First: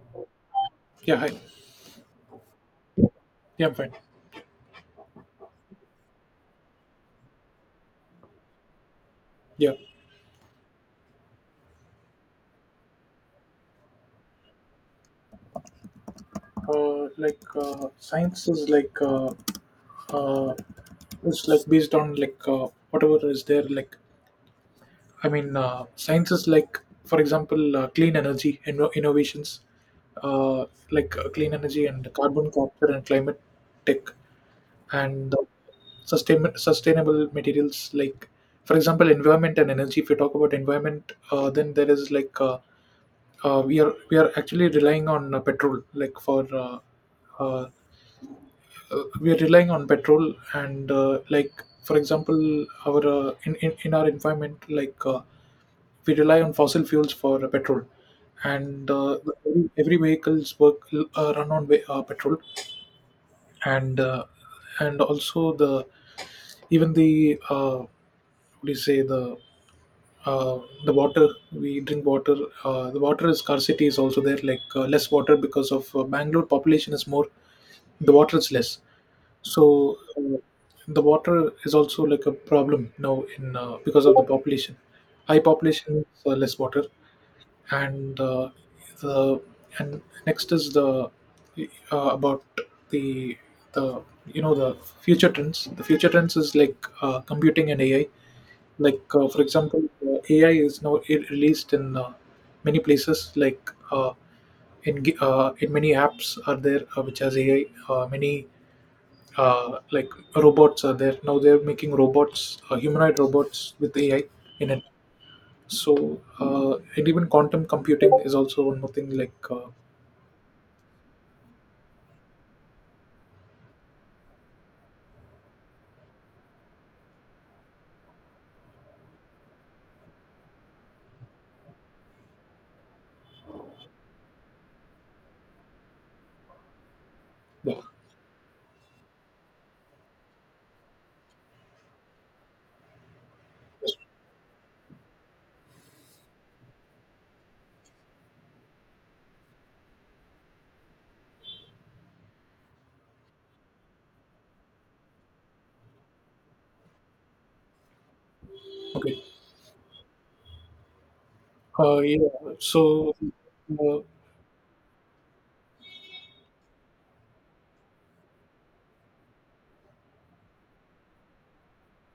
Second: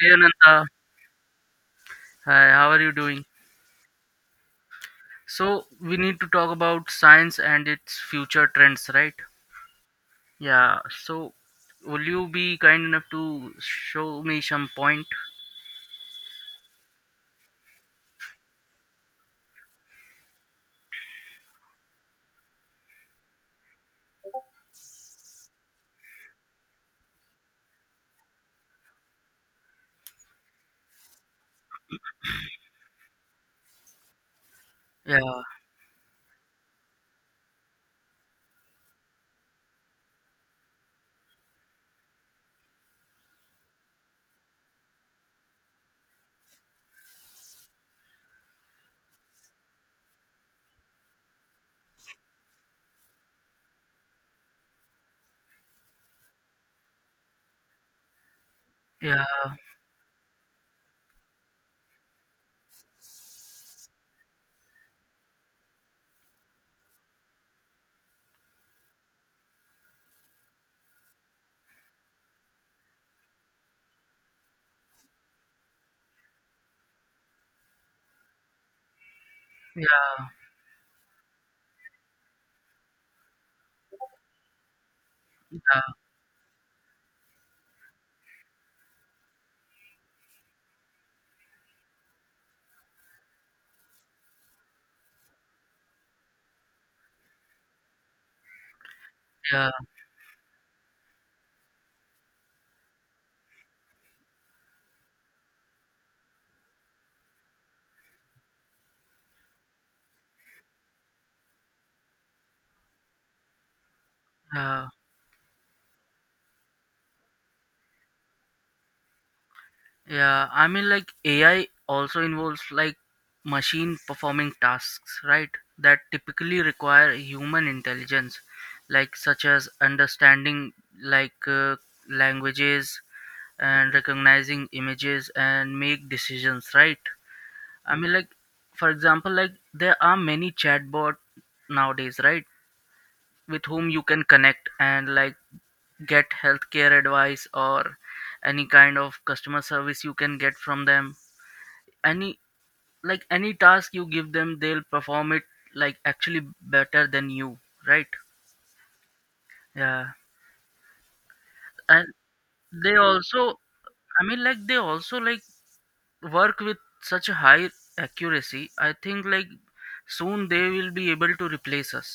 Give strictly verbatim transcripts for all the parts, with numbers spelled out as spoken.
Hey Ananta, Yeah, hi. hi, how are you doing? Yeah, I'm fine. So, we need to talk about science and its future trends, right? Yeah, Yeah, so will you be kind enough to show me some point? uh, like uh, science is like uh, uh, it's like based on like uh, whatever is there. Like I mean, uh, science is like, for example, uh, clean energy inno- innovations, uh, like uh, clean energy and carbon capture and climate tech, Yeah, and uh, sustain- sustainable materials. Like for example, environment and energy. If you talk about environment, uh, then there is like uh, uh, we are we are actually relying on uh, petrol like for uh, uh, uh, we are relying on petrol and uh, like for example our uh, in, in in our environment like uh, we rely on fossil fuels for uh, petrol and uh, yeah, every, every vehicles work uh, run on ve- uh, petrol and uh, and also the even the uh, what do you say, the uh, the water we drink water. Uh, the water scarcity is also there, like uh, less water because of uh, bangalore population is more, the water is less. so yeah, uh, the water is also like a problem now, in uh, because of the population. High population yeah, means uh, less water. And uh, the and next is the uh, about the the you know the future trends. The future trends is like uh, computing and ai. Like uh, for yeah, example, uh, ai is now i- released in uh, many places, like uh, in gi- uh, in many apps are there uh, which has ai. Uh, many uh, like Robots are there. Now they're making robots, uh, humanoid robots with ai in it. yeah, So uh, and even quantum computing is also one more thing, like uh, yeah. I mean, like A I also involves like machine performing tasks, right? That typically require human intelligence, like such as understanding like uh, languages, and recognizing images and make decisions, right? yeah, I mean, like for example, like there are many chatbot nowadays, right, with whom you can connect and like get healthcare advice or any kind of customer service you can get from them. Any like any task you give them, they'll perform it, like actually better than you, right? okay, Yeah. uh, And yeah they so also, uh, i mean like they also like work with such a high accuracy. I think like soon they will be able to replace us.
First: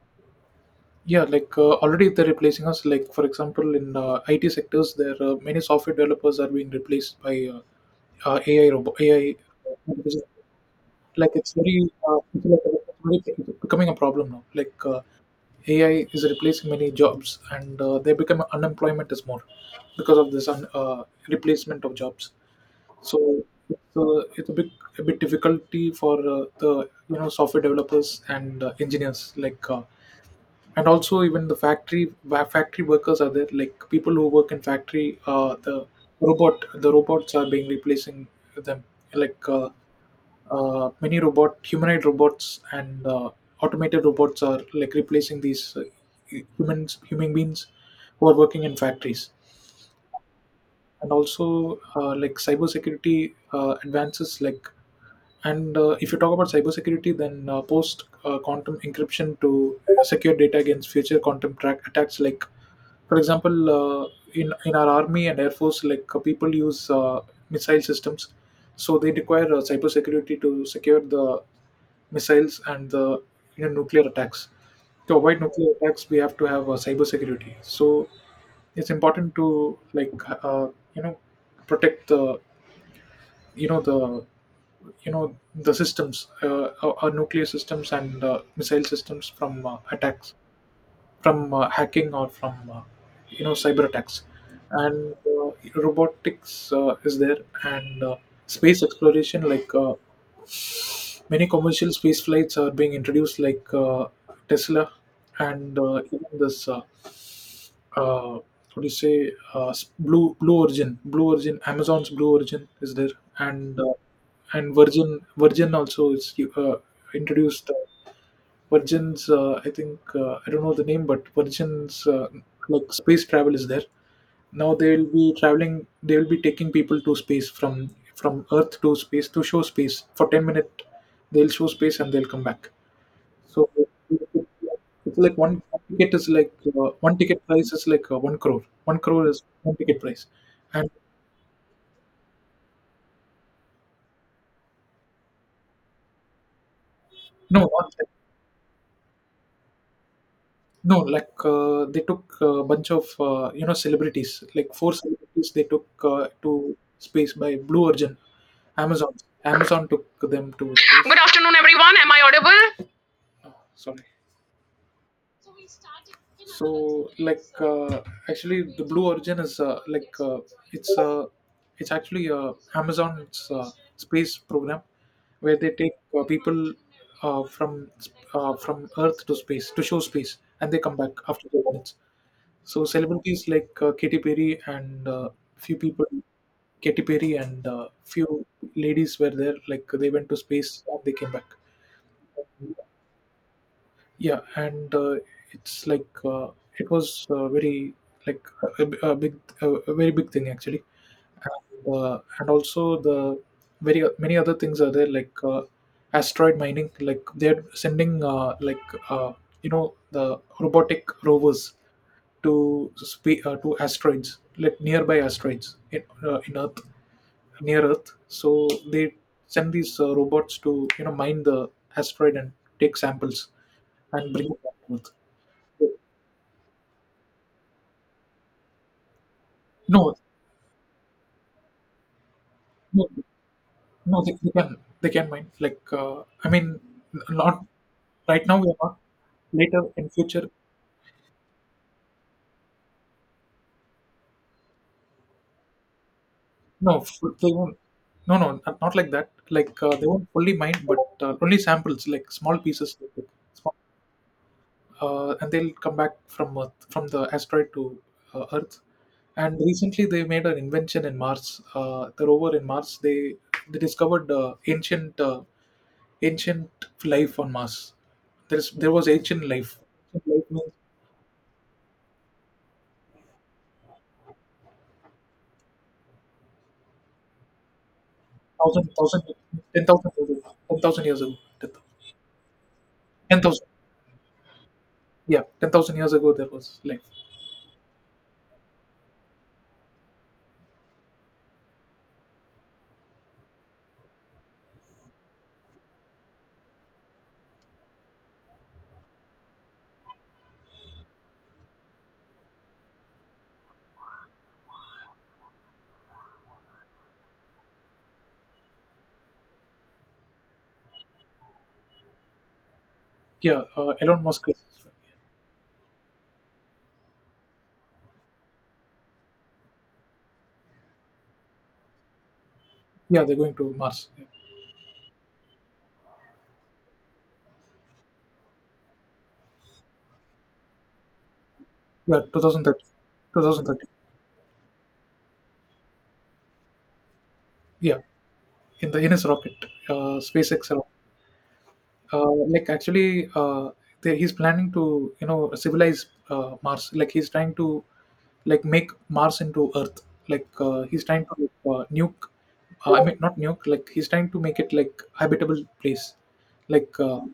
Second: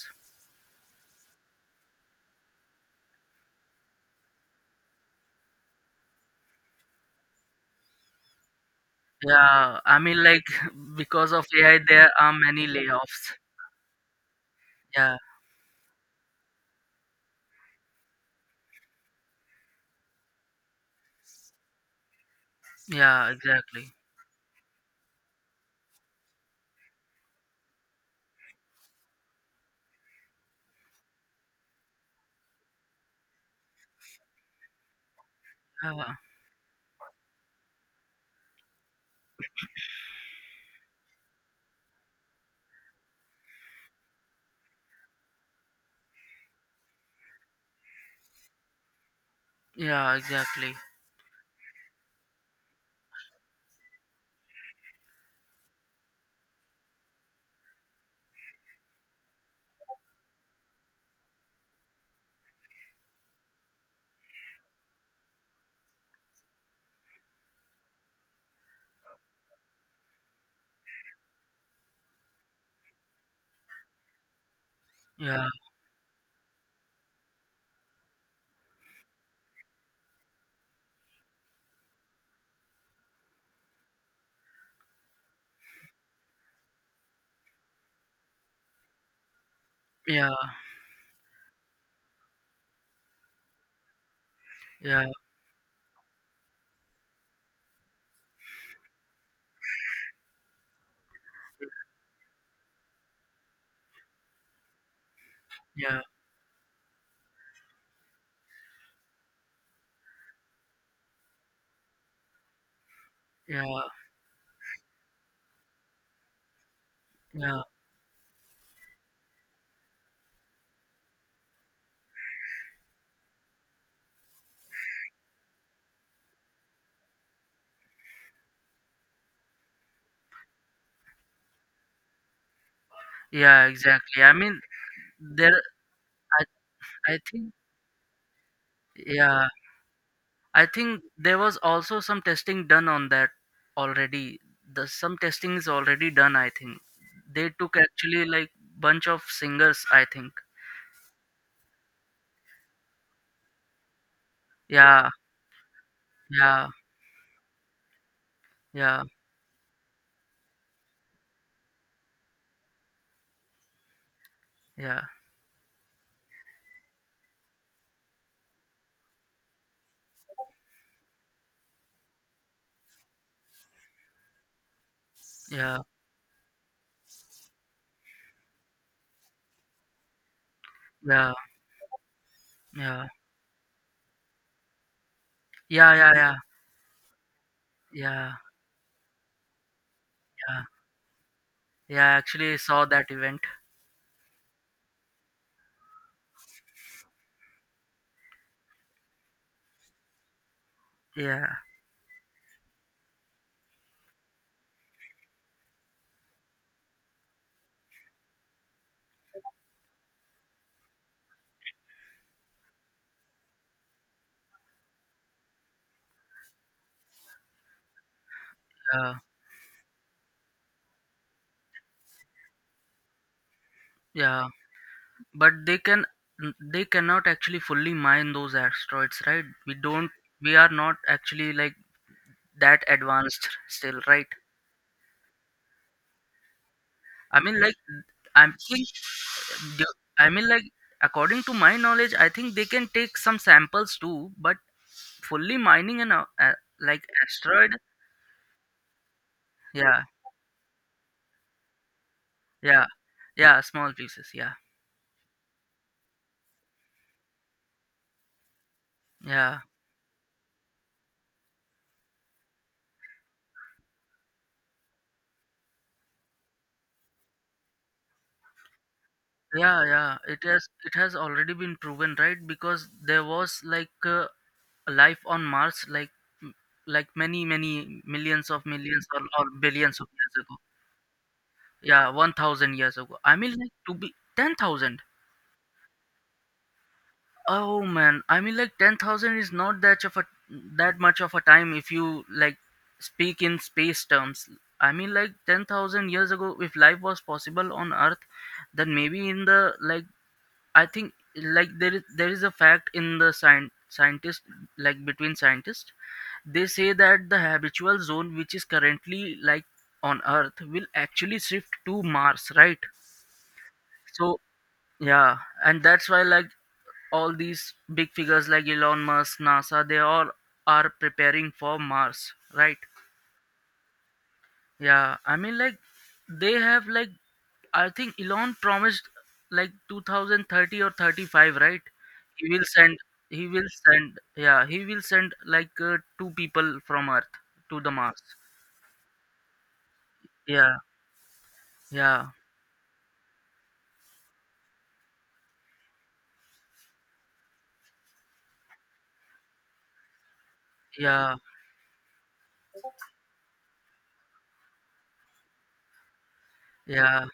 yeah, like uh, already they're replacing us. Like for example in uh, it sectors, there uh, many software developers are being replaced by uh, uh, A I robot A I. Yeah, I mean like because Like of it's very AI there uh, are it's many layoffs. like it's it's becoming a problem now. Like uh, yeah, A I is replacing many jobs, and uh, they become, unemployment is more because of this un, uh, replacement of jobs. yeah, So exactly. it's, uh, it's a big, a bit difficulty for uh, the you know software developers and uh, engineers like. Uh, and also even the factory wa- factory workers are there, like people who work in factory. uh, the Yeah, robot the robots are being replacing them, like uh, uh, many robot humanoid robots and uh, automated robots are like replacing these uh, hu- humans, human beings who are working in factories. yeah, exactly. And also uh, like cybersecurity uh, advances. Like and uh, If you talk about cybersecurity, then uh, post uh, quantum encryption to secure data against future quantum track attacks. Like for example, uh, in in our army and air force, like uh, people use uh, missile systems. So they require uh, cybersecurity to secure the missiles and the you know, nuclear attacks. To avoid Yeah, nuclear attacks, we have to have uh, cyber security. So it's important to like uh, you know protect the you know the you know the systems, uh, our our nuclear systems and uh, missile systems from uh, yeah, attacks, from uh, hacking or from uh, you know cyber attacks. yeah, And uh, robotics uh, is there and uh, space exploration, like uh, many commercial space flights are being introduced, like uh, Tesla and yeah, uh, even this. Uh, uh, what do you say? Uh, s- Blue Blue Origin, Blue Origin, Amazon's Blue Origin is there, yeah, and uh, and Virgin Virgin also is uh, yeah, introduced. Uh, Virgin's, uh, I think, uh, I don't know the name, but Virgin's uh, like space travel is there. Now they'll be traveling. They'll be taking people to space from from Earth to space, to show space for ten minutes. They'll show space and they'll come back. yeah, So exactly. I mean, it's like one there, one ticket is i, like uh, one I ticket think, price is like uh, one crore. One crore is yeah, one ticket price, I and think there was also some testing done on that already. The some testing is already done. I think they no, took not that- actually like bunch of singers, I think. no, like uh, they took a bunch of uh, you know celebrities, like four Yeah, celebrities. They took uh, yeah, to space by Blue Origin, yeah, Amazon. Amazon took them to space. Good afternoon, everyone. Am I audible? Oh, sorry. yeah, so like uh, actually the blue origin is uh, like uh, it's uh, it's actually uh, amazon's uh, space program, where they yeah, take uh, people uh, from uh, from earth to space to show space, and they come back yeah, after the minutes. So yeah, celebrities like uh, katy perry and uh, few yeah, people, yeah, yeah, katy perry and uh, yeah, few ladies were there, like they went to yeah. space and they came back. Yeah, I actually saw that event. Yeah, and uh, it's like uh, it was uh, very like a, a a big, a, a very big thing actually, Yeah, and, uh, and also the very many other things are there, like uh, asteroid mining. Like they're sending uh, like uh, you know the robotic rovers to spe- uh, to asteroids, like nearby asteroids in uh, in Earth, near Earth. So yeah, they send these uh, robots to you know mine the asteroid and take samples and bring yeah. it back to Earth. But they can, they cannot actually fully mine those asteroids, right? We don't, No, we are not actually like that no, advanced still, no, right? they they can they can mind. Like, uh, I mean, I mean, Not like, I right now, we are think, not. Later the- in I mean, future, like, according to my knowledge, I think they can take some samples too, but fully mining an, a- a- no, like, fu- they asteroid, won't. No, no, not not like that. Like, uh, yeah, They won't fully mind, but uh, only samples, like small yeah, pieces, like that. yeah, Small- small pieces, yeah, Uh, and they'll come back from Earth, from the asteroid to uh, Earth. And yeah. recently, they made an invention in Mars. Uh, the rover in Mars, they they discovered uh, ancient uh, ancient life on Mars. There's there was ancient life. Yeah, yeah, Ancient it life has means it has already been proven, right? Because there was like uh, life on Mars, like m- like many many millions of thousand millions or, thousand or ten billions of thousand years years ago. ago. Ten thousand years ago. Yeah, one thousand years ago. I Ten mean, thousand. like to be ten thousand. Yeah, ten thousand years ago there was life. Oh man, I mean like ten thousand is not that of a that much of a time if you like speak in space terms. I mean like ten thousand years ago if life was possible on Earth, then maybe in the like I think like there is there is a fact in the science scientist like between scientists. They say that the habitual zone which is currently like on Earth will actually shift to Mars, right? Yeah, uh, Elon So Musk is, yeah, and that's why like all these big figures like Elon Musk, NASA, they all are preparing for Mars, right? yeah, they're going to Mars. Yeah, I mean like they have like I think Elon promised like twenty thirty or thirty-five, right? Yeah, He will two thousand thirty. send, he will twenty thirty. send yeah, he will send like uh, two people from Earth to the Yeah, Mars. in the in his rocket, uh, SpaceX Yeah. rocket. Yeah. Uh, like actually, uh, they, he's planning to you know civilize uh, Mars. Like he's trying to like make Mars into Earth. Like uh, he's trying to Yeah. uh, nuke. Uh, I mean, not New York. Like he's trying to make it like habitable place. Like uh, Yeah.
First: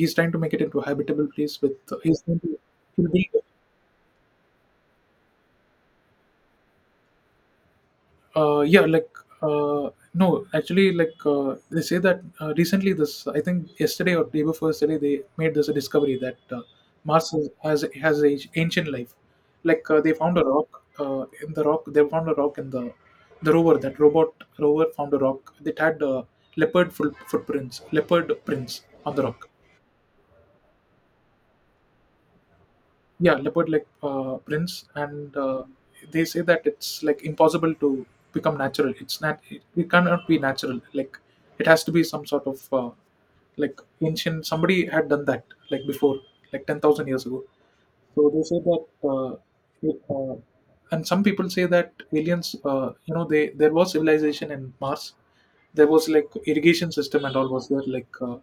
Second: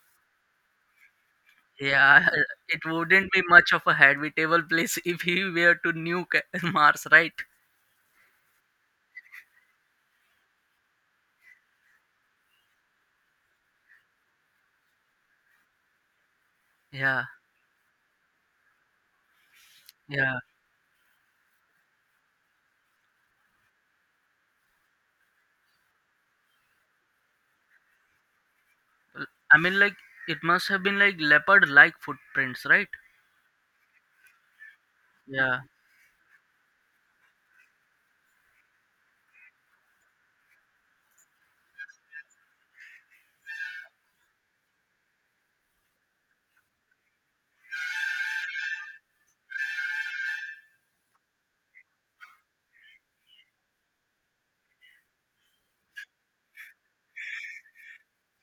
he's trying to make it into a habitable place with uh, he's Yeah, going to it he'll wouldn't be build, much of a habitable place if he were to nuke Mars, right? uh, yeah like uh, no actually like uh, they say that uh, recently, this I think yesterday or day before yesterday, they made this discovery that uh, Yeah, Mars has has has a ancient life. Like uh, they found yeah. a rock uh, in the rock they found a rock in the the rover that robot rover found a rock that had uh, leopard full footprints leopard prints on the rock. I mean, like, it must have been like leopard like footprints, right? Yeah, leopard like uh, prints, and Yeah, uh, they say that it's like impossible to become natural, it's not it, it cannot be natural, like it has to be some sort of uh, like ancient, somebody had done that like before, like ten thousand years ago. So they say that uh, it, uh, and some people say that aliens uh, you know, they there was civilization in mars. There was like irrigation system and all was there, like uh,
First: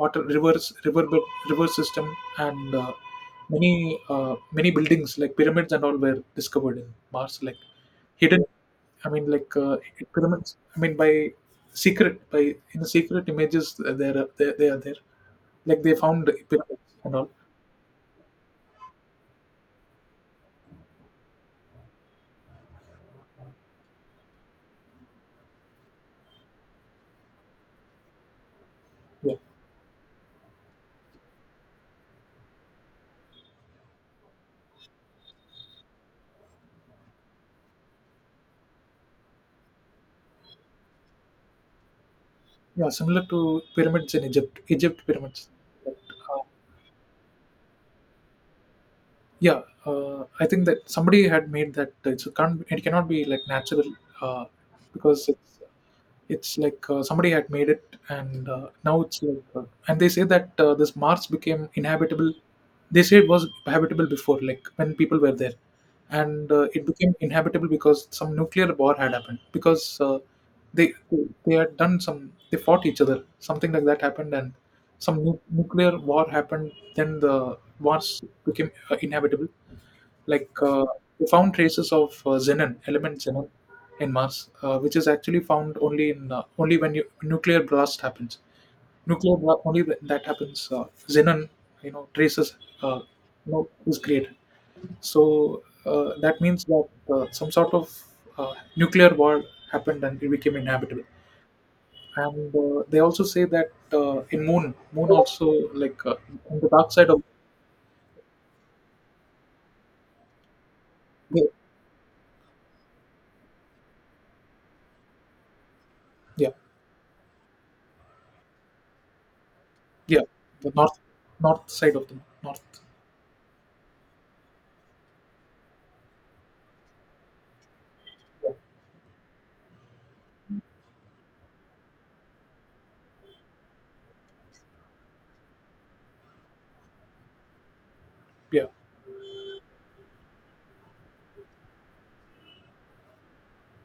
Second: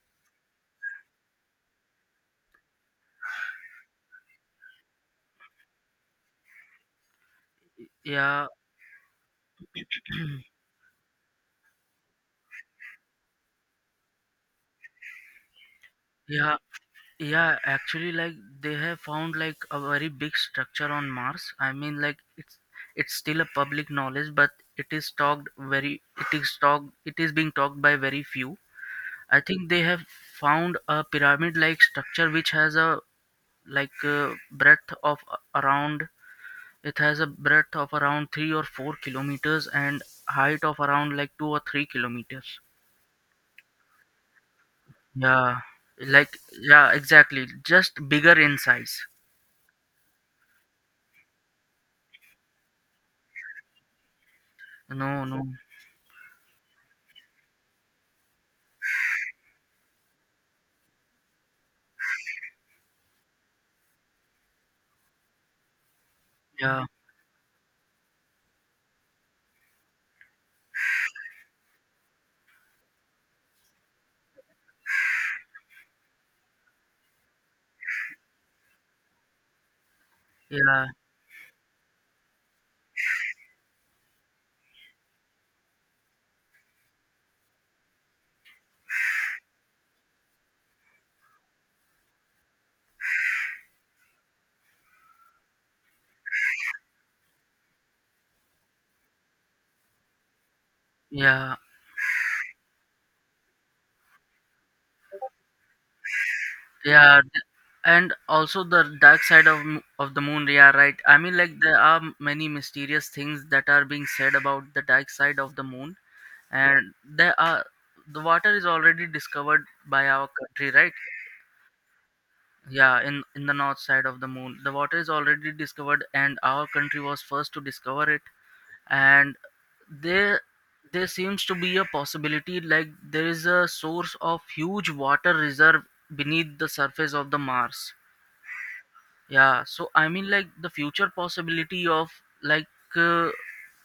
water rivers, river river system, and uh, many uh, many buildings like pyramids and all were discovered in Mars, like hidden. yeah, I mean, like uh, Pyramids, I mean, by secret, by in secret images, uh, they're, uh, they they are there. Like they found yeah, pyramids and all. yeah. Actually, like, they have found like a very big structure on Mars. I mean, like, it's it's still a public knowledge, but it is talked very, it is talked, it is being talked by very few. Yeah, I think they have found a pyramid like structure which has a like uh, breadth of a- around, it has a breadth of around three or four kilometers and height of around like two or three kilometers. yeah, similar to pyramids in Egypt, Egypt pyramids. Yeah, But, like uh, yeah, exactly, just bigger in size. yeah, uh, I think that somebody had made that. It's, it can't, it cannot be like natural, uh, No, because no. it's it's like uh, somebody had made it, and uh, now it's like, uh, and they say that uh, this Mars became inhabitable. They say it was habitable before, like when people were there, and uh, Yeah, it became inhabitable because some nuclear war had happened. Because uh, they they had done some, they fought each other. Something like that happened, and some nu- nuclear war happened. Then the Mars became uh, inhabitable, like uh, yeah, we found traces of uh, xenon, element xenon, in Mars, uh, which is actually found only in uh, only when you, nuclear blast happens. Nuclear blast only when that happens. Uh, xenon, you know, traces, uh, you know, is created. So uh, that means that uh, some sort of uh, nuclear war happened and it became inhabitable. yeah, And uh, they also say that uh, in Moon, Moon also like uh, on the dark side yeah, of, th- and also the dark side of m- of the moon, yeah, right? I mean, yeah, like there are m- many mysterious things that are being said about the dark side of the moon. yeah, And there are, the water is already discovered by yeah, our country, the right? north, north side of the north. Yeah, in, in the north side of the moon. The water is already discovered and our country was first to discover it. Yeah. And there there seems to be a possibility like there is a source of huge water reserve beneath the surface of the Mars. Yeah. Yeah, so I mean like the future possibility of like uh,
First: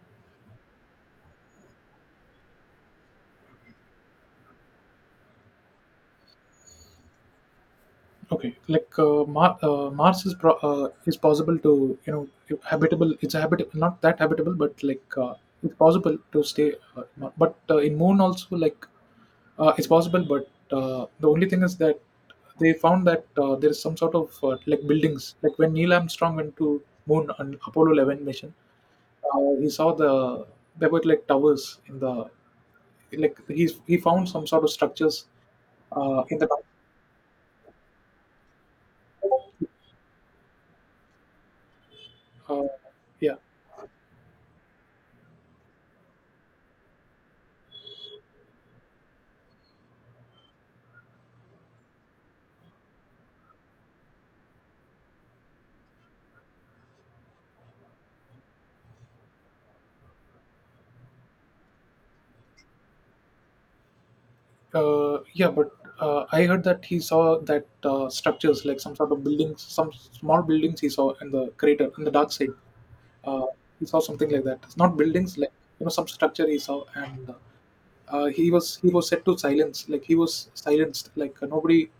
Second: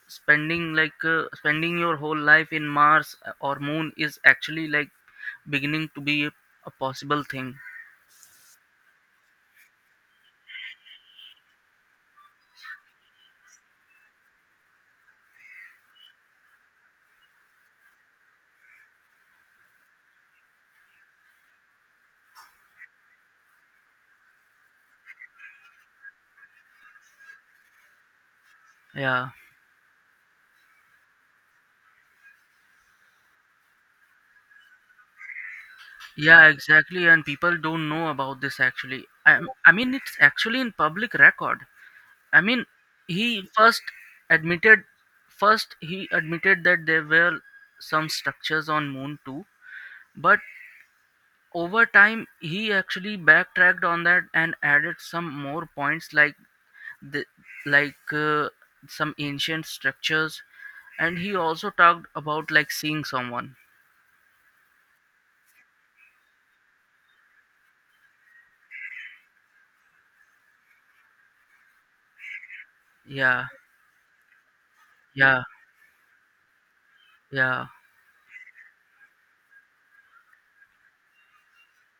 spending like uh, spending your whole life in Mars uh, or moon is actually like beginning to be a, a possible thing. Okay. Like uh, Mar- uh, Mars is pro- uh, is possible to you know habitable. It's habitable, not that habitable, but like uh, it's possible to stay. Uh, Mar- but uh, In Moon also like uh, it's possible, but uh, the only thing is that they found that uh, there is some sort of uh, like buildings. Like when Neil Armstrong went to Moon on Apollo eleven mission, Yeah. uh, he saw the there were like towers in the like he's he found some sort of structures uh, in Yeah, the exactly. And people don't know about this actually. I, I mean, it's actually in public record. I mean, uh, yeah. he first admitted, first he admitted that there were some structures on Moon too. But over time, he actually backtracked on that and added some more points like the like uh, some ancient structures. And he also talked about like seeing someone. Uh, yeah, but uh, I heard that he saw that uh, structures, like some sort of buildings, some small buildings he saw in the crater, in the dark side. Yeah, Uh, he saw something like that. It's not buildings, yeah, like you know, some structure he saw, and uh, yeah, uh, he was he was set to silence. Like he was silenced. Like uh, nobody,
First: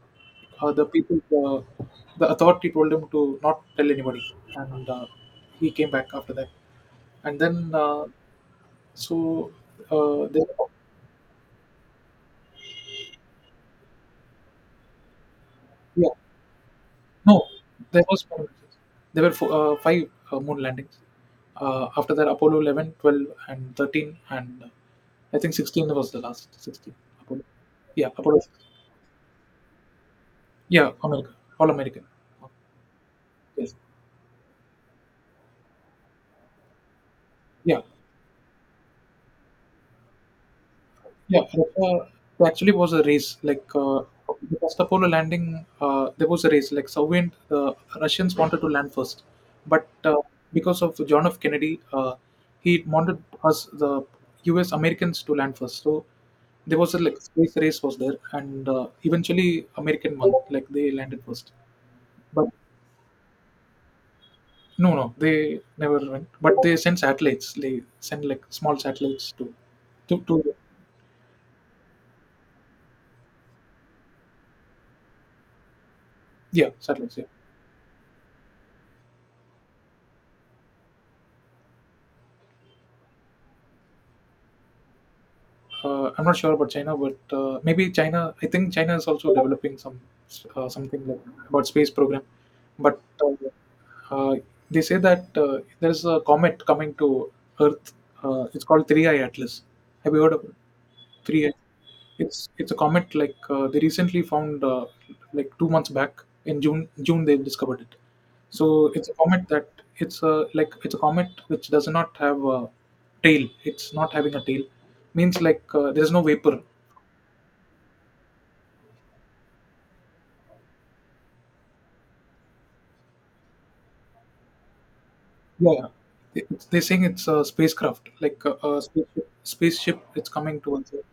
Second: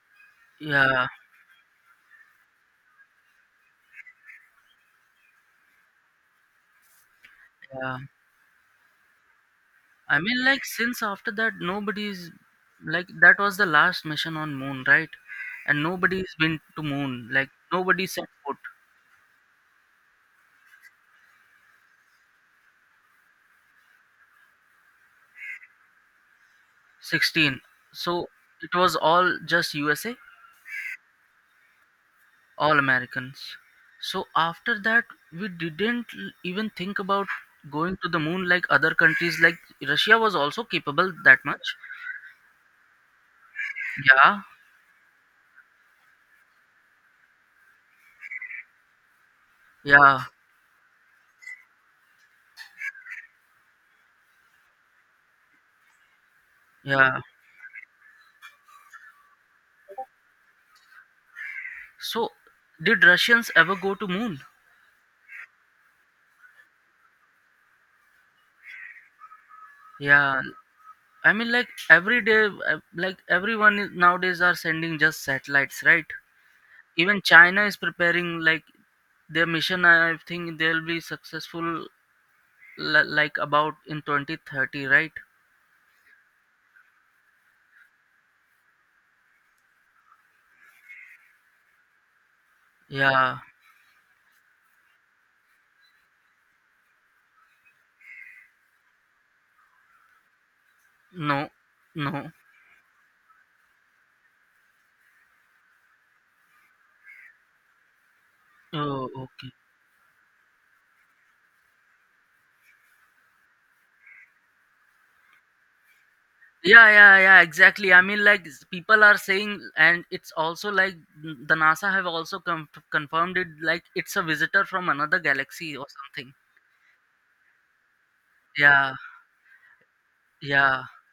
uh, the yeah, people, uh, the authority told him to not tell anybody, and uh, he came back after that. And then yeah. uh, so I uh, mean, there, like since after that, nobody's like that was the last mission on moon, right? And Yeah. nobody's been to moon. No, Like there nobody was set more. foot. There were four, uh, five uh, moon landings. Uh, after that, Apollo eleven, twelve, and thirteen, and uh, I think sixteen was the last. sixteen. Apollo. Sixteen. Yeah, So Apollo. sixteen. it was all just U S A, Yeah, America. All American. all Americans. Yes. So after that, we didn't l- even think about Yeah. going to the moon like other countries. Like Russia was also capable that Yeah, Russia, much. there actually was a race. Like uh, Yeah, the first Apollo landing, uh, there was a race. Like Soviet, uh, Russians wanted to land first, but uh, yeah, because of John F. Kennedy, uh, he wanted us the U S. Americans to land first. So there was a yeah. like space race was there, and uh, eventually American won. Like they landed first, So but did Russians ever go to moon? no, no, they never went. But they sent satellites. They sent like small satellites to, to, Yeah, to I mean, like every day, uh, like everyone is, nowadays are sending just satellites, right? yeah, satellites. Even Yeah. China is preparing like their mission. I think they'll be successful, li- like about in twenty thirty, right? Uh, I'm not sure about China, but uh, maybe China. I think China is also developing some uh, something like about space program. But uh, Yeah. uh, they say that uh, there's a comet coming to Earth. Uh, it's called three I Atlas. Have you heard of it? 3 No. a- No. it's it's a comet, like uh, they recently found, uh, like 2 months back, in June June they discovered it. So Oh, it's a comet okay. that, it's a like it's a comet which does not have a tail. It's not having a tail. Means like uh, there's no vapor. Yeah, yeah, yeah, exactly. I mean, like s- people are saying, and it's also like n- the NASA have also com- confirmed it. Like it's a visitor from another galaxy or Yeah. something. It- it's- they're saying it's a spacecraft, like a, a Yeah, spaceship. Spaceship, it's coming yeah, towards Earth.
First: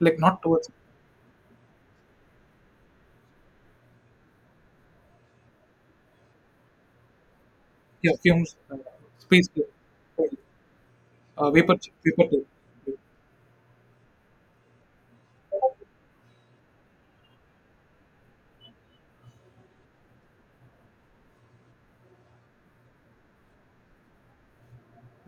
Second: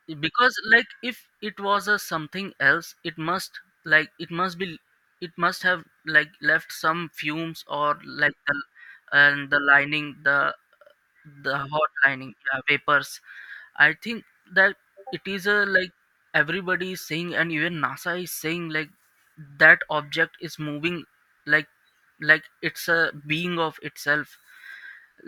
Like not because towards. like if it was a something else it must, like it must be, it must have like left some fumes or Yeah, like the, fumes. Uh, and Space. the lining, Uh, the the Vapor. hot Vapor lining, tail. yeah, vapors. I think that it is a like, everybody is saying and even NASA is saying like that object is moving like like it's a being of itself,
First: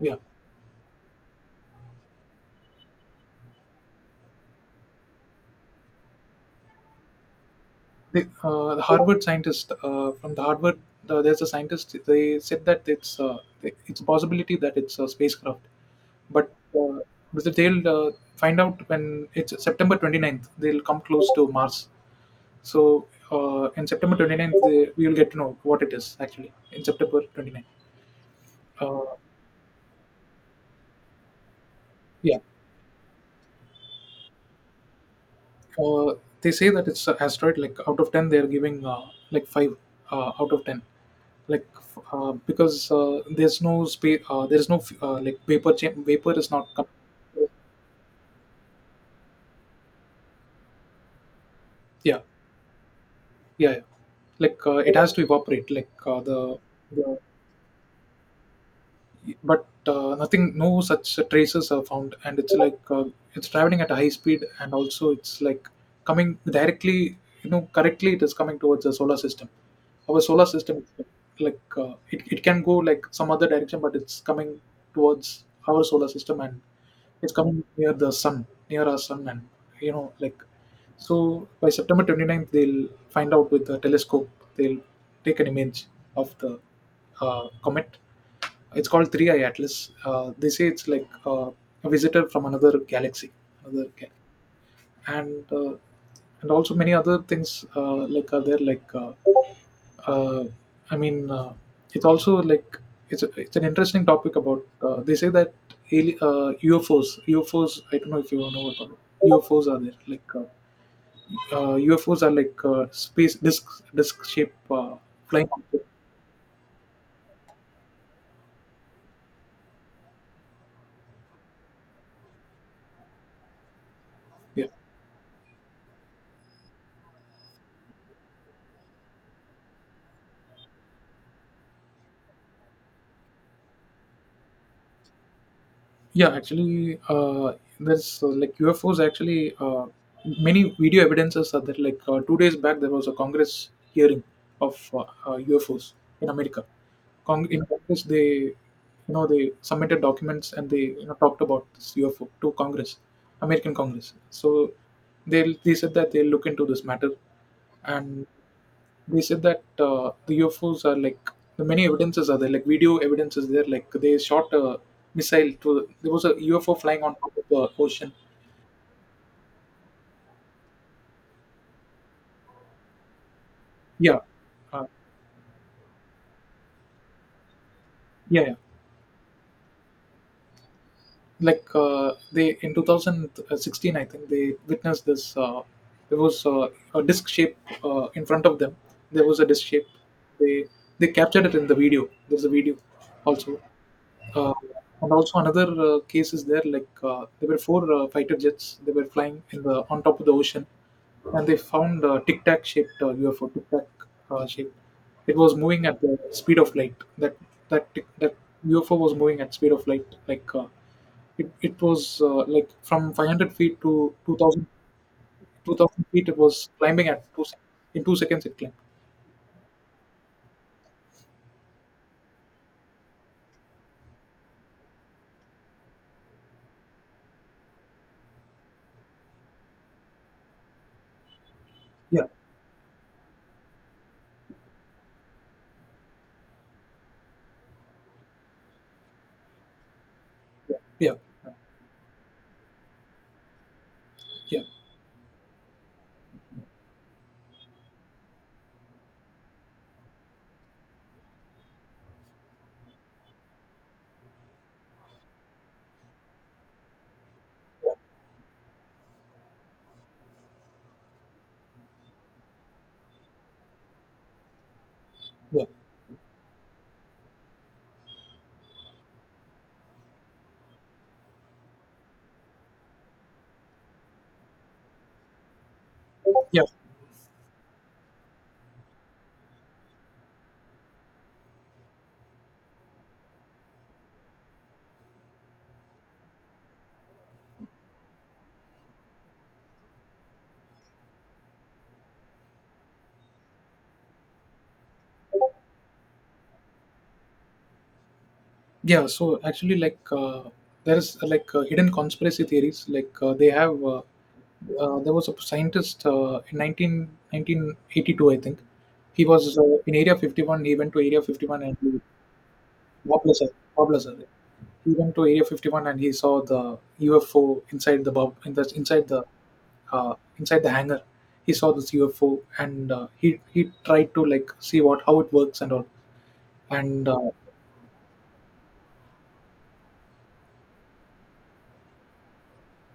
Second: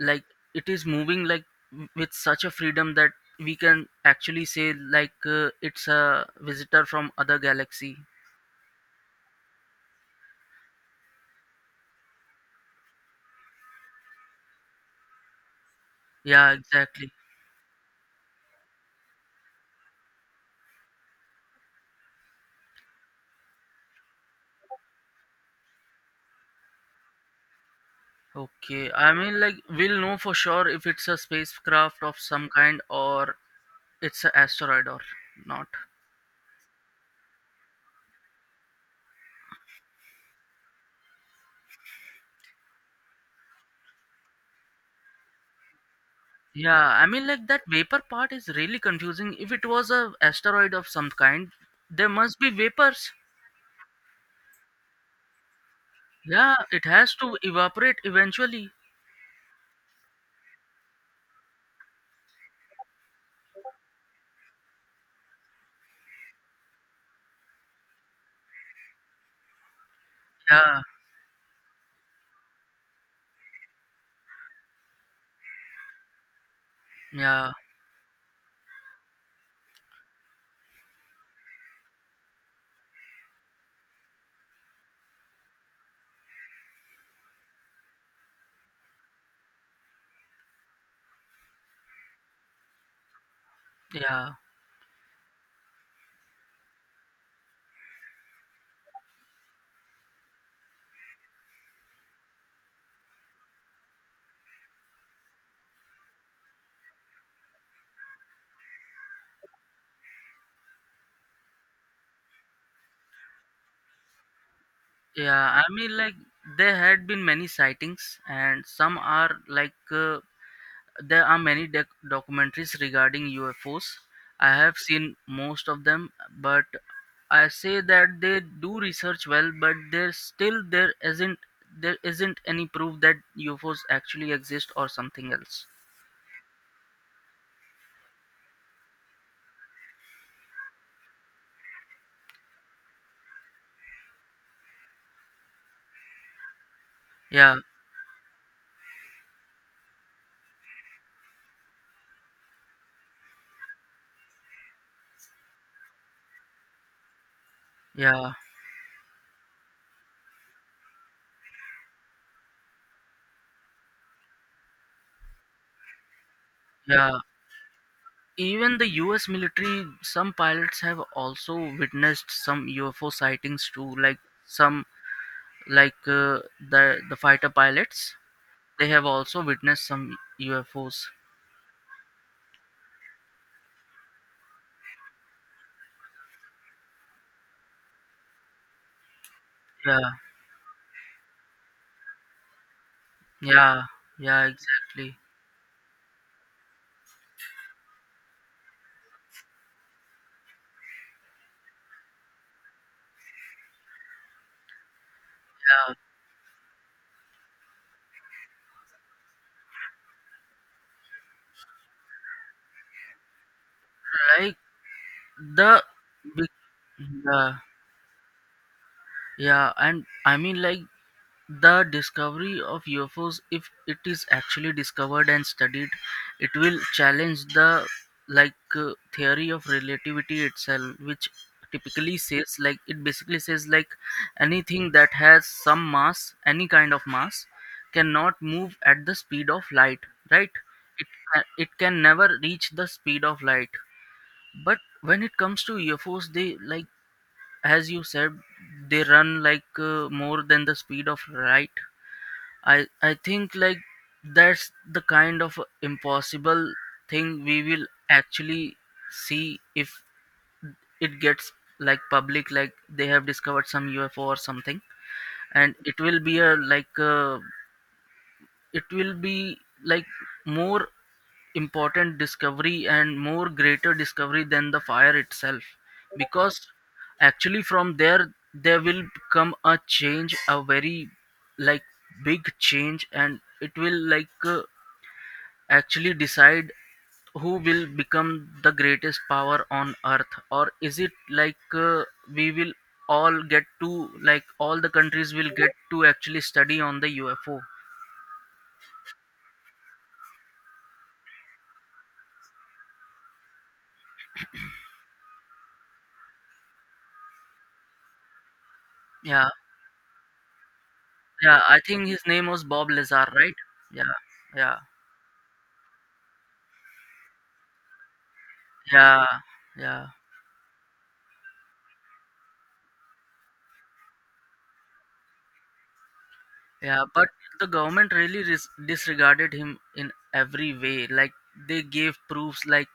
Yeah. it is moving like w- with such a freedom that we can actually say like uh, it's a visitor from other galaxy. The, uh, the Harvard scientist, uh, from the Harvard, uh, there's a scientist. They said that it's uh, it's a possibility that it's a spacecraft, Yeah, but uh, exactly. but they'll uh, find out when it's September 29th. They'll come close to Mars. So uh, in September 29th, they, we will get to know what it is actually in September 29th. Okay, Uh, I mean like we'll know for sure if it's a spacecraft of yeah, some kind or it's an asteroid or not. uh, they say that it's an asteroid. Like out of ten, they are giving uh, like five, uh, out of ten. Like uh, because uh, there's no space, uh, there's no, uh, like vapor cham- vapor is not Yeah, com- I mean like that vapor part is really confusing. If it was a asteroid of some kind, there yeah, must be vapors. yeah, yeah, like uh, it has to evaporate, like uh, Yeah, the, it has the to evaporate eventually. but uh, nothing. No such traces are found, and it's like uh, it's traveling at a high speed, and also it's like coming directly, you know, correctly. It is coming towards the solar system, our solar system. Yeah, Like uh, it, it can go like some other direction, but it's coming towards our solar system, and it's yeah, coming near the sun, near our sun. And you know, like, so by September 29th, they'll find out with the telescope. They'll take an image of the uh, comet. It's called Three Eye Atlas. Uh, they say it's like, uh, a visitor from another galaxy, another ga- yeah. and uh, and also many other things, uh, like are there, like uh, uh, I mean, uh, it's also like, it's a, it's an interesting topic about, uh, they say that ali- uh, U F Os. U F Os I don't know if you know about U F Os. Are there, like uh, uh, U F Os are like uh, space disc, disc shape, uh, flying Yeah, I object. mean, like there had been many sightings, and some are like uh, there are many doc- documentaries regarding U F Os. I have seen most of them, but I say that they do research well, but there still there isn't there isn't any proof that U F Os actually exist or something else. Yeah, actually, uh, there's uh, like U F Os. Actually, uh, many video evidences are there. Like uh, two days back there was a Congress hearing of uh, uh, U F Os in America. Cong- Yeah, In Congress, they you know they submitted documents, and they, you know talked about this U F O to Congress, American Congress. So they they said that they'll look into this matter, and yeah, they said that uh, the U F Os are like the many evidences are there, like video evidence is there. Like they shot a missile to, there was a U F O flying on yeah. top of the ocean. Even the U S military, some pilots have also witnessed some U F O sightings too, like Yeah, some uh, like uh, the the fighter pilots, yeah, yeah. they have also witnessed some U F Os. Like uh, they, in twenty sixteen, I think they witnessed this. Uh, there was uh, a disc shape, uh, in front of them. There was a disc shape. Yeah, They they captured it in the video. There's a video also. yeah, yeah, Uh, and exactly. also another uh, case is there, like uh, there were four uh, fighter jets. They were flying in the on top of the ocean, and they found a tic tac shaped, uh, U F O, tic tac, uh, shape. It was moving Yeah, at the speed of light. That that tic- that U F O was moving at speed of light. Like uh, it, it was uh, like from five hundred feet to like two thousand the two thousand feet. It big- was climbing at two yeah, sec- in two seconds. It climbed. yeah. And I mean like the discovery of U F Os, if it is actually discovered and studied, it will challenge the like uh, theory of relativity itself, which typically Yeah, says like, it basically says like anything that has some mass, any kind of mass, cannot move at the speed of light, right? yeah, It ca- it can never reach the speed of light. yeah, But when it comes to U F Os, they like, as you said, they run like uh, more than the speed of light. I I think like that's the kind of impossible thing we will actually see, if it gets like public, like they have discovered some U F O or something. yeah, And it will be a like a, it will be like more important discovery and more greater discovery than the fire itself, yeah. because actually from there there will come a change, a very like big change, and it will like uh, actually decide who will become the greatest power on earth. Or is it like uh, we will all get to, like all the countries will get to actually study on the UFO. Yeah, so actually, like uh, there is uh, like uh, hidden conspiracy theories. Like uh, they have, uh, uh, there was a scientist, uh, in nineteen nineteen eighty two, I think. He Yeah. was uh, in Area fifty-one. He went to Area Yeah, fifty-one, and I he, think his name was Bob Lazar, Wobbler Sir- right? Wobbler Yeah, Sir, yeah, he went to Area fifty-one and he saw the U F O inside the bub in the inside the yeah, yeah, uh, inside the hangar. He saw this U F O, and uh, he he tried to like see what how it works and all. yeah. And But uh, the government really ris- disregarded him in every way. Like they gave proofs like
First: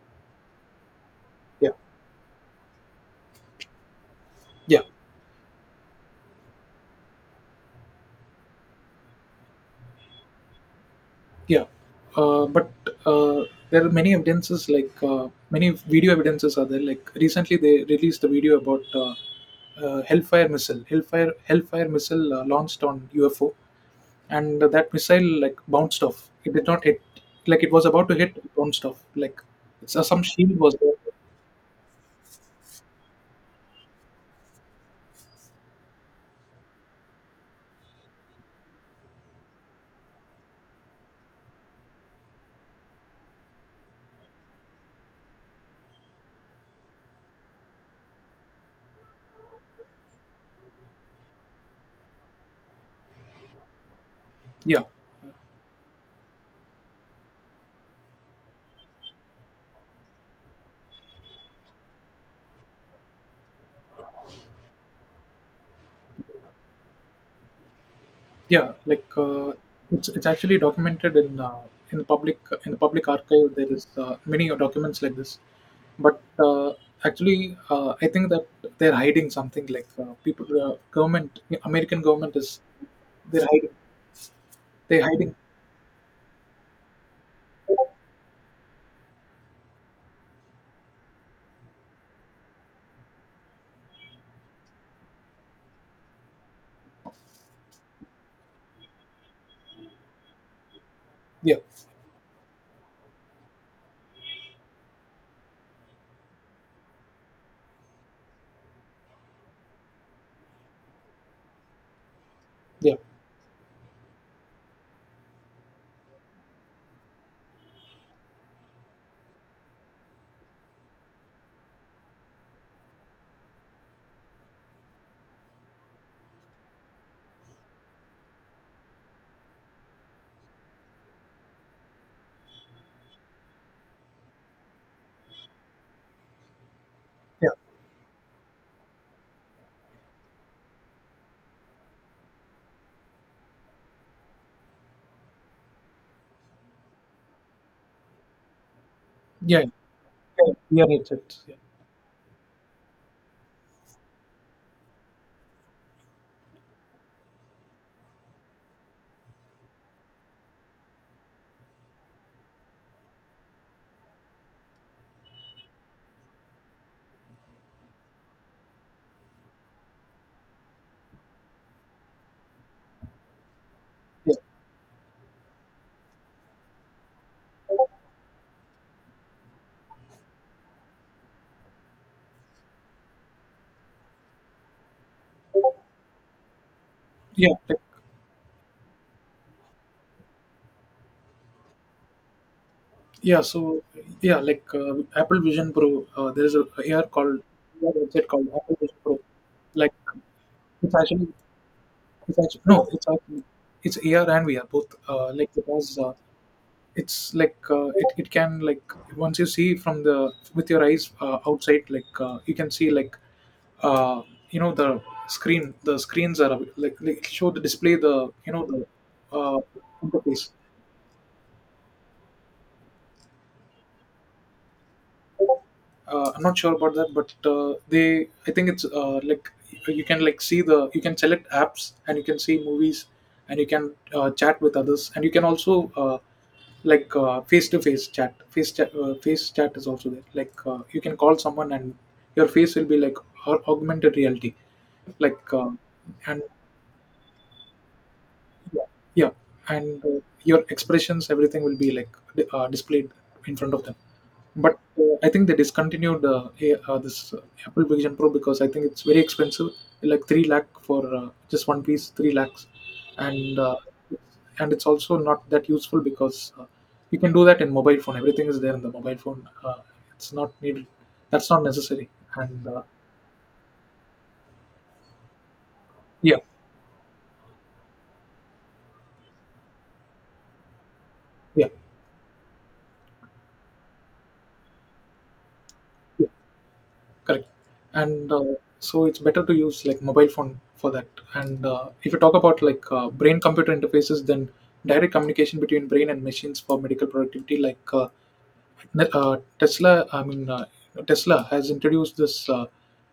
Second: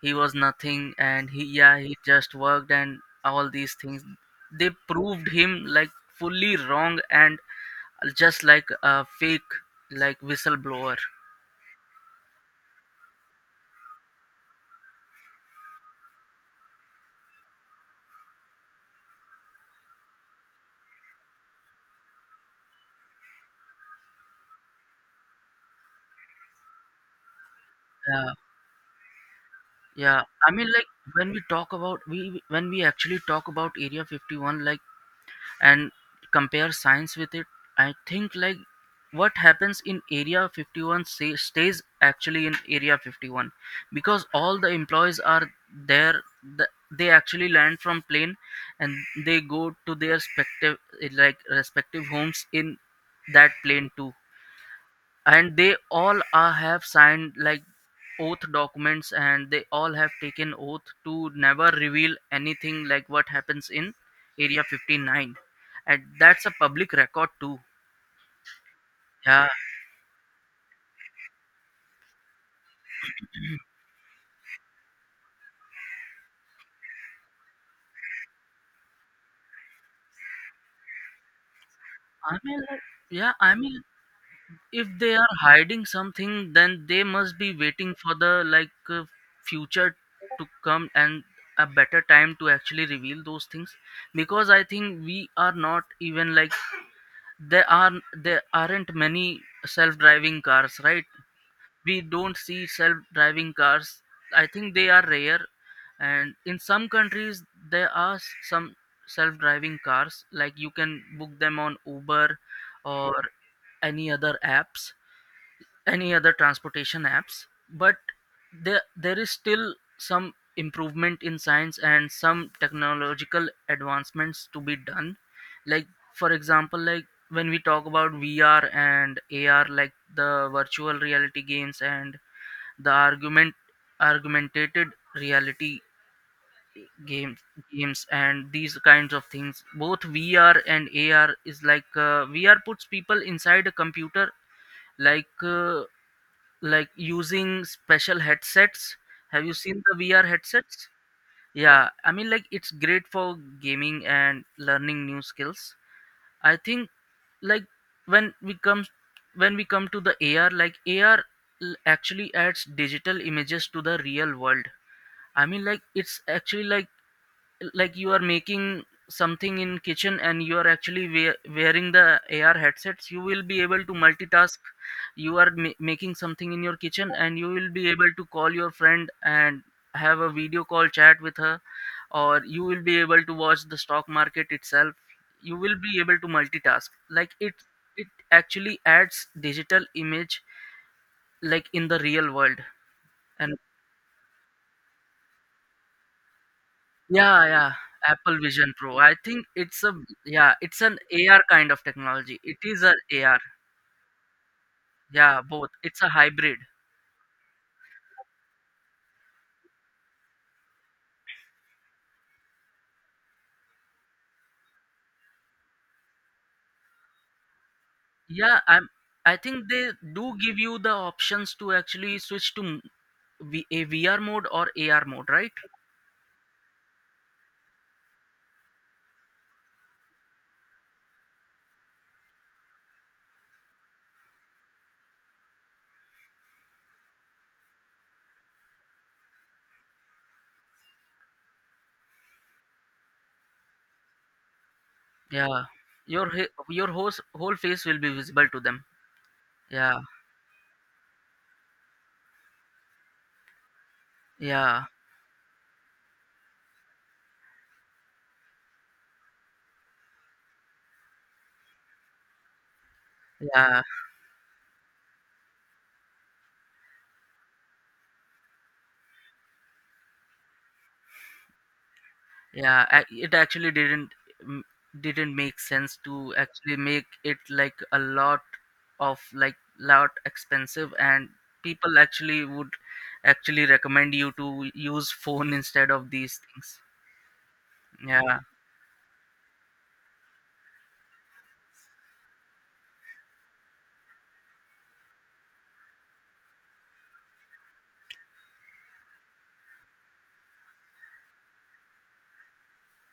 he was nothing, and he, yeah, yeah, he just worked and all these things. They yeah. proved him like fully wrong and just like a fake like whistleblower. Yeah, uh, but uh, there are many evidences, like uh, many video evidences are there. Like recently, they released a video about uh, uh, Hellfire missile, Hellfire Hellfire missile, uh, launched on U F O, and that missile like bounced off. It did not hit, like it was about to Yeah, hit, it bounced off. Like it's, uh, yeah. some I shield mean, was like there. when we talk about we when we actually talk about Area fifty-one, like and compare science with it, I think like what happens in area fifty-one say, stays actually in area fifty-one, because all the employees are there. the, they actually land from plane and they go to their respective like respective homes in that plane too. Yeah. And they all are have signed like oath documents and they all have taken oath to never reveal anything like what happens in area fifty-nine, and that's a public record too. Yeah, like Yeah, uh, it's it's actually documented in uh, in the public in the public archive. There is, uh, many documents like this, but uh, actually, uh, I think that they're hiding something. Like uh, people, uh, government, American government i mean is like, yeah they're I hiding. mean, if They're they are hiding. hiding something then they must be waiting for the like uh, future to come, and a better time to actually reveal those things. Because I think we are not even like, there are there aren't many self-driving cars, right? Yeah, We don't see self-driving cars. I think they are rare, and in some countries there are s- some self-driving cars, like you can book them on uber yeah, or any other apps, any other transportation apps. But there there is still some improvement in science and some technological advancements to be done. Like for example like, when we talk about vr and ar, like the virtual reality games and the argument argumentated reality games yeah, games and these kinds of things. Both vr and ar is like, uh, vr puts people inside a computer, like uh, like using special headsets. Have you yeah, seen the V R yeah. Yeah, headsets? yeah. It's- yeah, Yeah, I mean, like it's great for gaming and learning new skills. I think like when we come, when we come to the A R, like A R actually adds digital images to the real world. I mean, like it's actually like like you are making something in kitchen and you are actually wea- wearing the ar headsets, you will be able to yeah, multitask. You are ma- making something in your kitchen and you will be able to call your friend and have a video call chat with her, or you will be able to watch the stock market itself. You will be able to multitask like yeah. it like- it actually adds digital image like in the real world. Yeah. And So yeah, like uh, Apple Vision Pro. Uh, there is a, AR called yeah, yeah. A R headset Apple called Vision Apple Vision Pro. I Pro. think it's a, Like yeah, it's it's an actually A R kind of technology. It's It actually is no, a it's AR. actually it's A R and V R both. Uh, Yeah, Like both. because It's a uh, hybrid. it's like uh, it it can like once you see from the with your eyes, uh, outside, like uh, you can see like, uh, you know the screen. The screens are like, like show the display the you Yeah, know the I'm. I uh, think they do interface. give you the options to actually switch to m- V- a V R mode or A R mode, right? uh, I'm not sure about that, but uh, they I think it's uh, like you can like see the you can select apps, and you can see movies, and you can uh, chat with others, and you can also uh, like face to face chat, face chat uh, face chat is also there, like uh, you can call someone and your face will be like au- augmented reality, like Yeah. uh, Your and he- your whole whole face will be visible to yeah, them. yeah. Yeah, And uh, your expressions, everything will be like di- uh, displayed in front of them. But yeah, uh, I think they discontinued, uh, a- uh, this uh, Apple Vision Pro, because I think it's very expensive, like three lakh for, uh, just one piece, three lakhs, and uh, yeah. and it's also not that useful because uh, you can do that in mobile phone. Everything is there in the mobile phone. Uh, it's not needed. That's not necessary. And uh, Yeah, a- it actually didn't m- didn't make sense to yeah, actually make it like a lot of like lot expensive, and yeah. people actually would actually recommend you to use phone instead of these things. Correct. And Yeah, uh, so it's better to use like mobile phone for that. And uh, if you talk about like uh, brain computer interfaces, then direct communication between brain and machines for medical productivity, like uh, ne- uh, Tesla, I mean, uh, Tesla has introduced this uh,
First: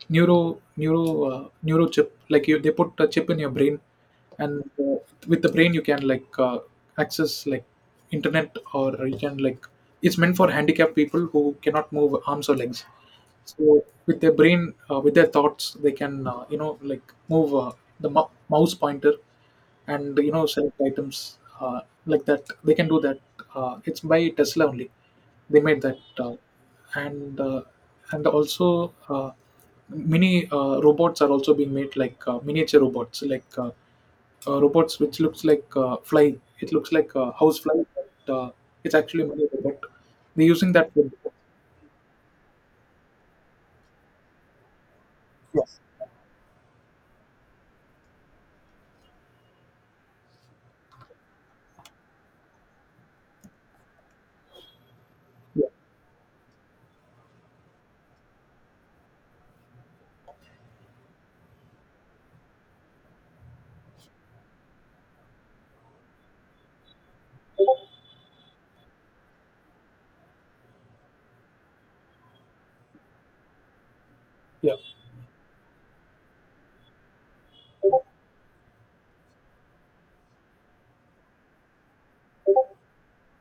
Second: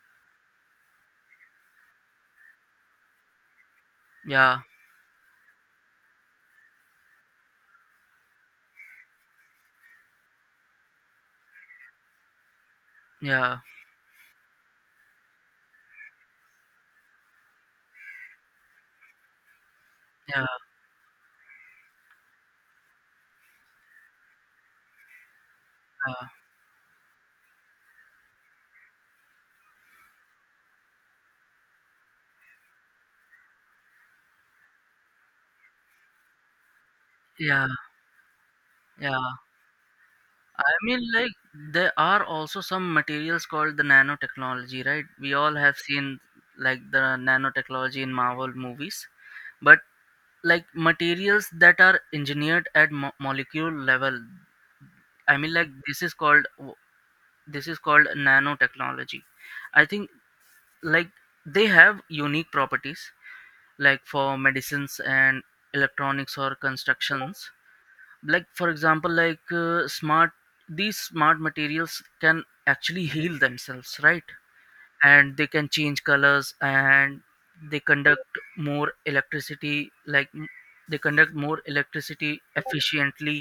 neuro neuro uh, neuro chip. Like you, they put a chip in your brain, yeah, and uh, with the brain you can like uh, access like internet, or you can like it's meant for handicapped people who cannot move arms or legs. yeah, So with their brain, uh, with their thoughts, they can uh, you know like move uh, the mou- mouse pointer, and you yeah, know select items, uh, like that. They can do that. Uh, it's by Tesla only. They made that, yeah, uh, and uh, and also uh, mini uh, robots are also being made, like uh, miniature robots, like uh, uh, robots which looks like uh, fly. It looks like a house yeah. fly, but uh, it's actually a Yeah. mini robot. They're I using that mean, for- like there are also some materials called the nanotechnology, right? We all have yes. seen like the nanotechnology in Marvel movies, but like materials that are engineered at mo- molecule level. I mean like Yeah, this is called, this is called nanotechnology. I think like they have unique properties, like for medicines and electronics or constructions. Like for example like, uh, smart, these smart materials can actually heal themselves, right? yeah. And they can change colors, and they conduct more electricity, like m- they conduct more electricity efficiently.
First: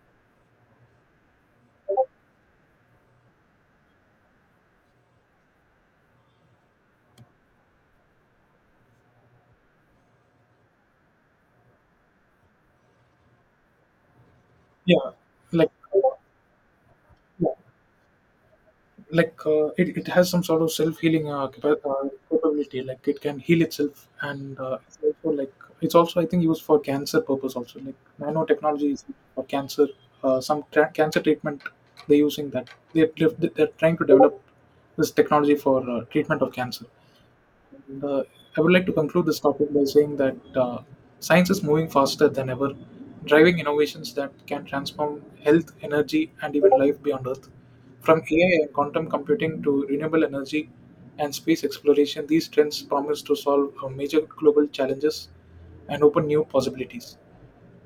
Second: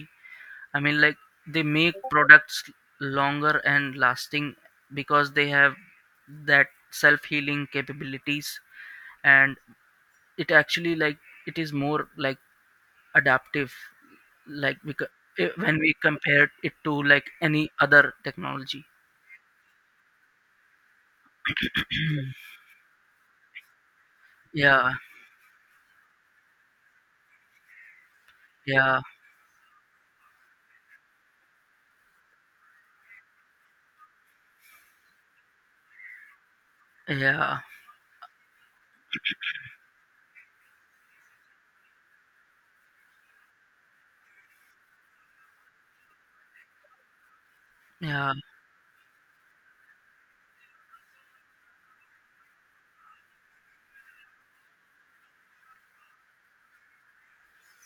I mean like they make products longer and lasting, because they have that self healing capabilities. And it actually like, it is more like adaptive, like we Yeah, co- eh, like when we compare it to like yeah, any other technology. like uh, it, it has some sort of self healing, uh, capa- uh, capability. Like it can heal itself, and uh, Yeah, it's also like it's also I think used for cancer purpose also. Like nanotechnology yeah, is used for cancer. Uh, some tra- cancer treatment, they're using that, they're they're they're trying to develop this technology for uh, treatment of cancer. yeah, And, uh, I would like to conclude this topic by saying that uh, science is moving faster than ever, driving innovations that can transform health, energy, and even life beyond Earth. From yeah, A I and quantum computing to renewable energy and space exploration, these trends promise to solve uh, major global challenges and open new possibilities.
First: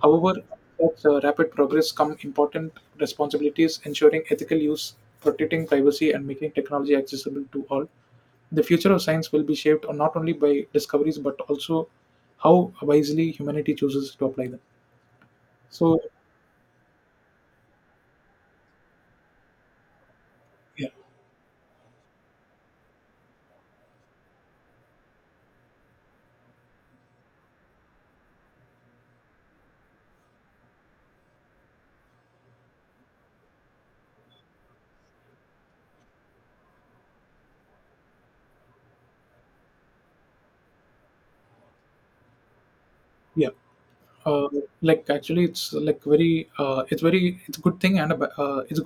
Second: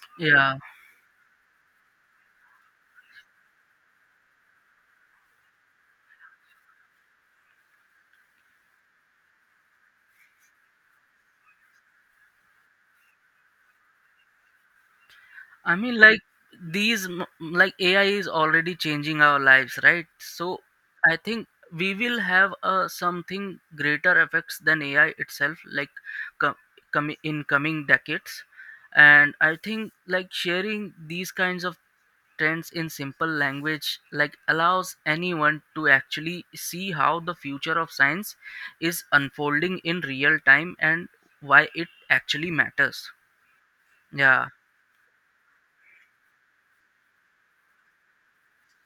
However, yeah. such uh, rapid progress come important responsibilities, ensuring ethical use, protecting privacy, and making technology accessible to all. The future of science will be shaped not only by discoveries but also how wisely humanity chooses to apply them. I mean, So, like these, m- like A I is already changing our lives, right? So yeah, I think we will have uh, something greater effects than A I itself, like com- com- in coming decades. And I think like sharing these kinds of trends in simple language like allows anyone to actually see how the future of science is unfolding in real time, and why it actually matters. yeah. Yeah. Uh, like actually, it's like very, uh, it's very, it's a good thing, and a, ba- uh, it's a good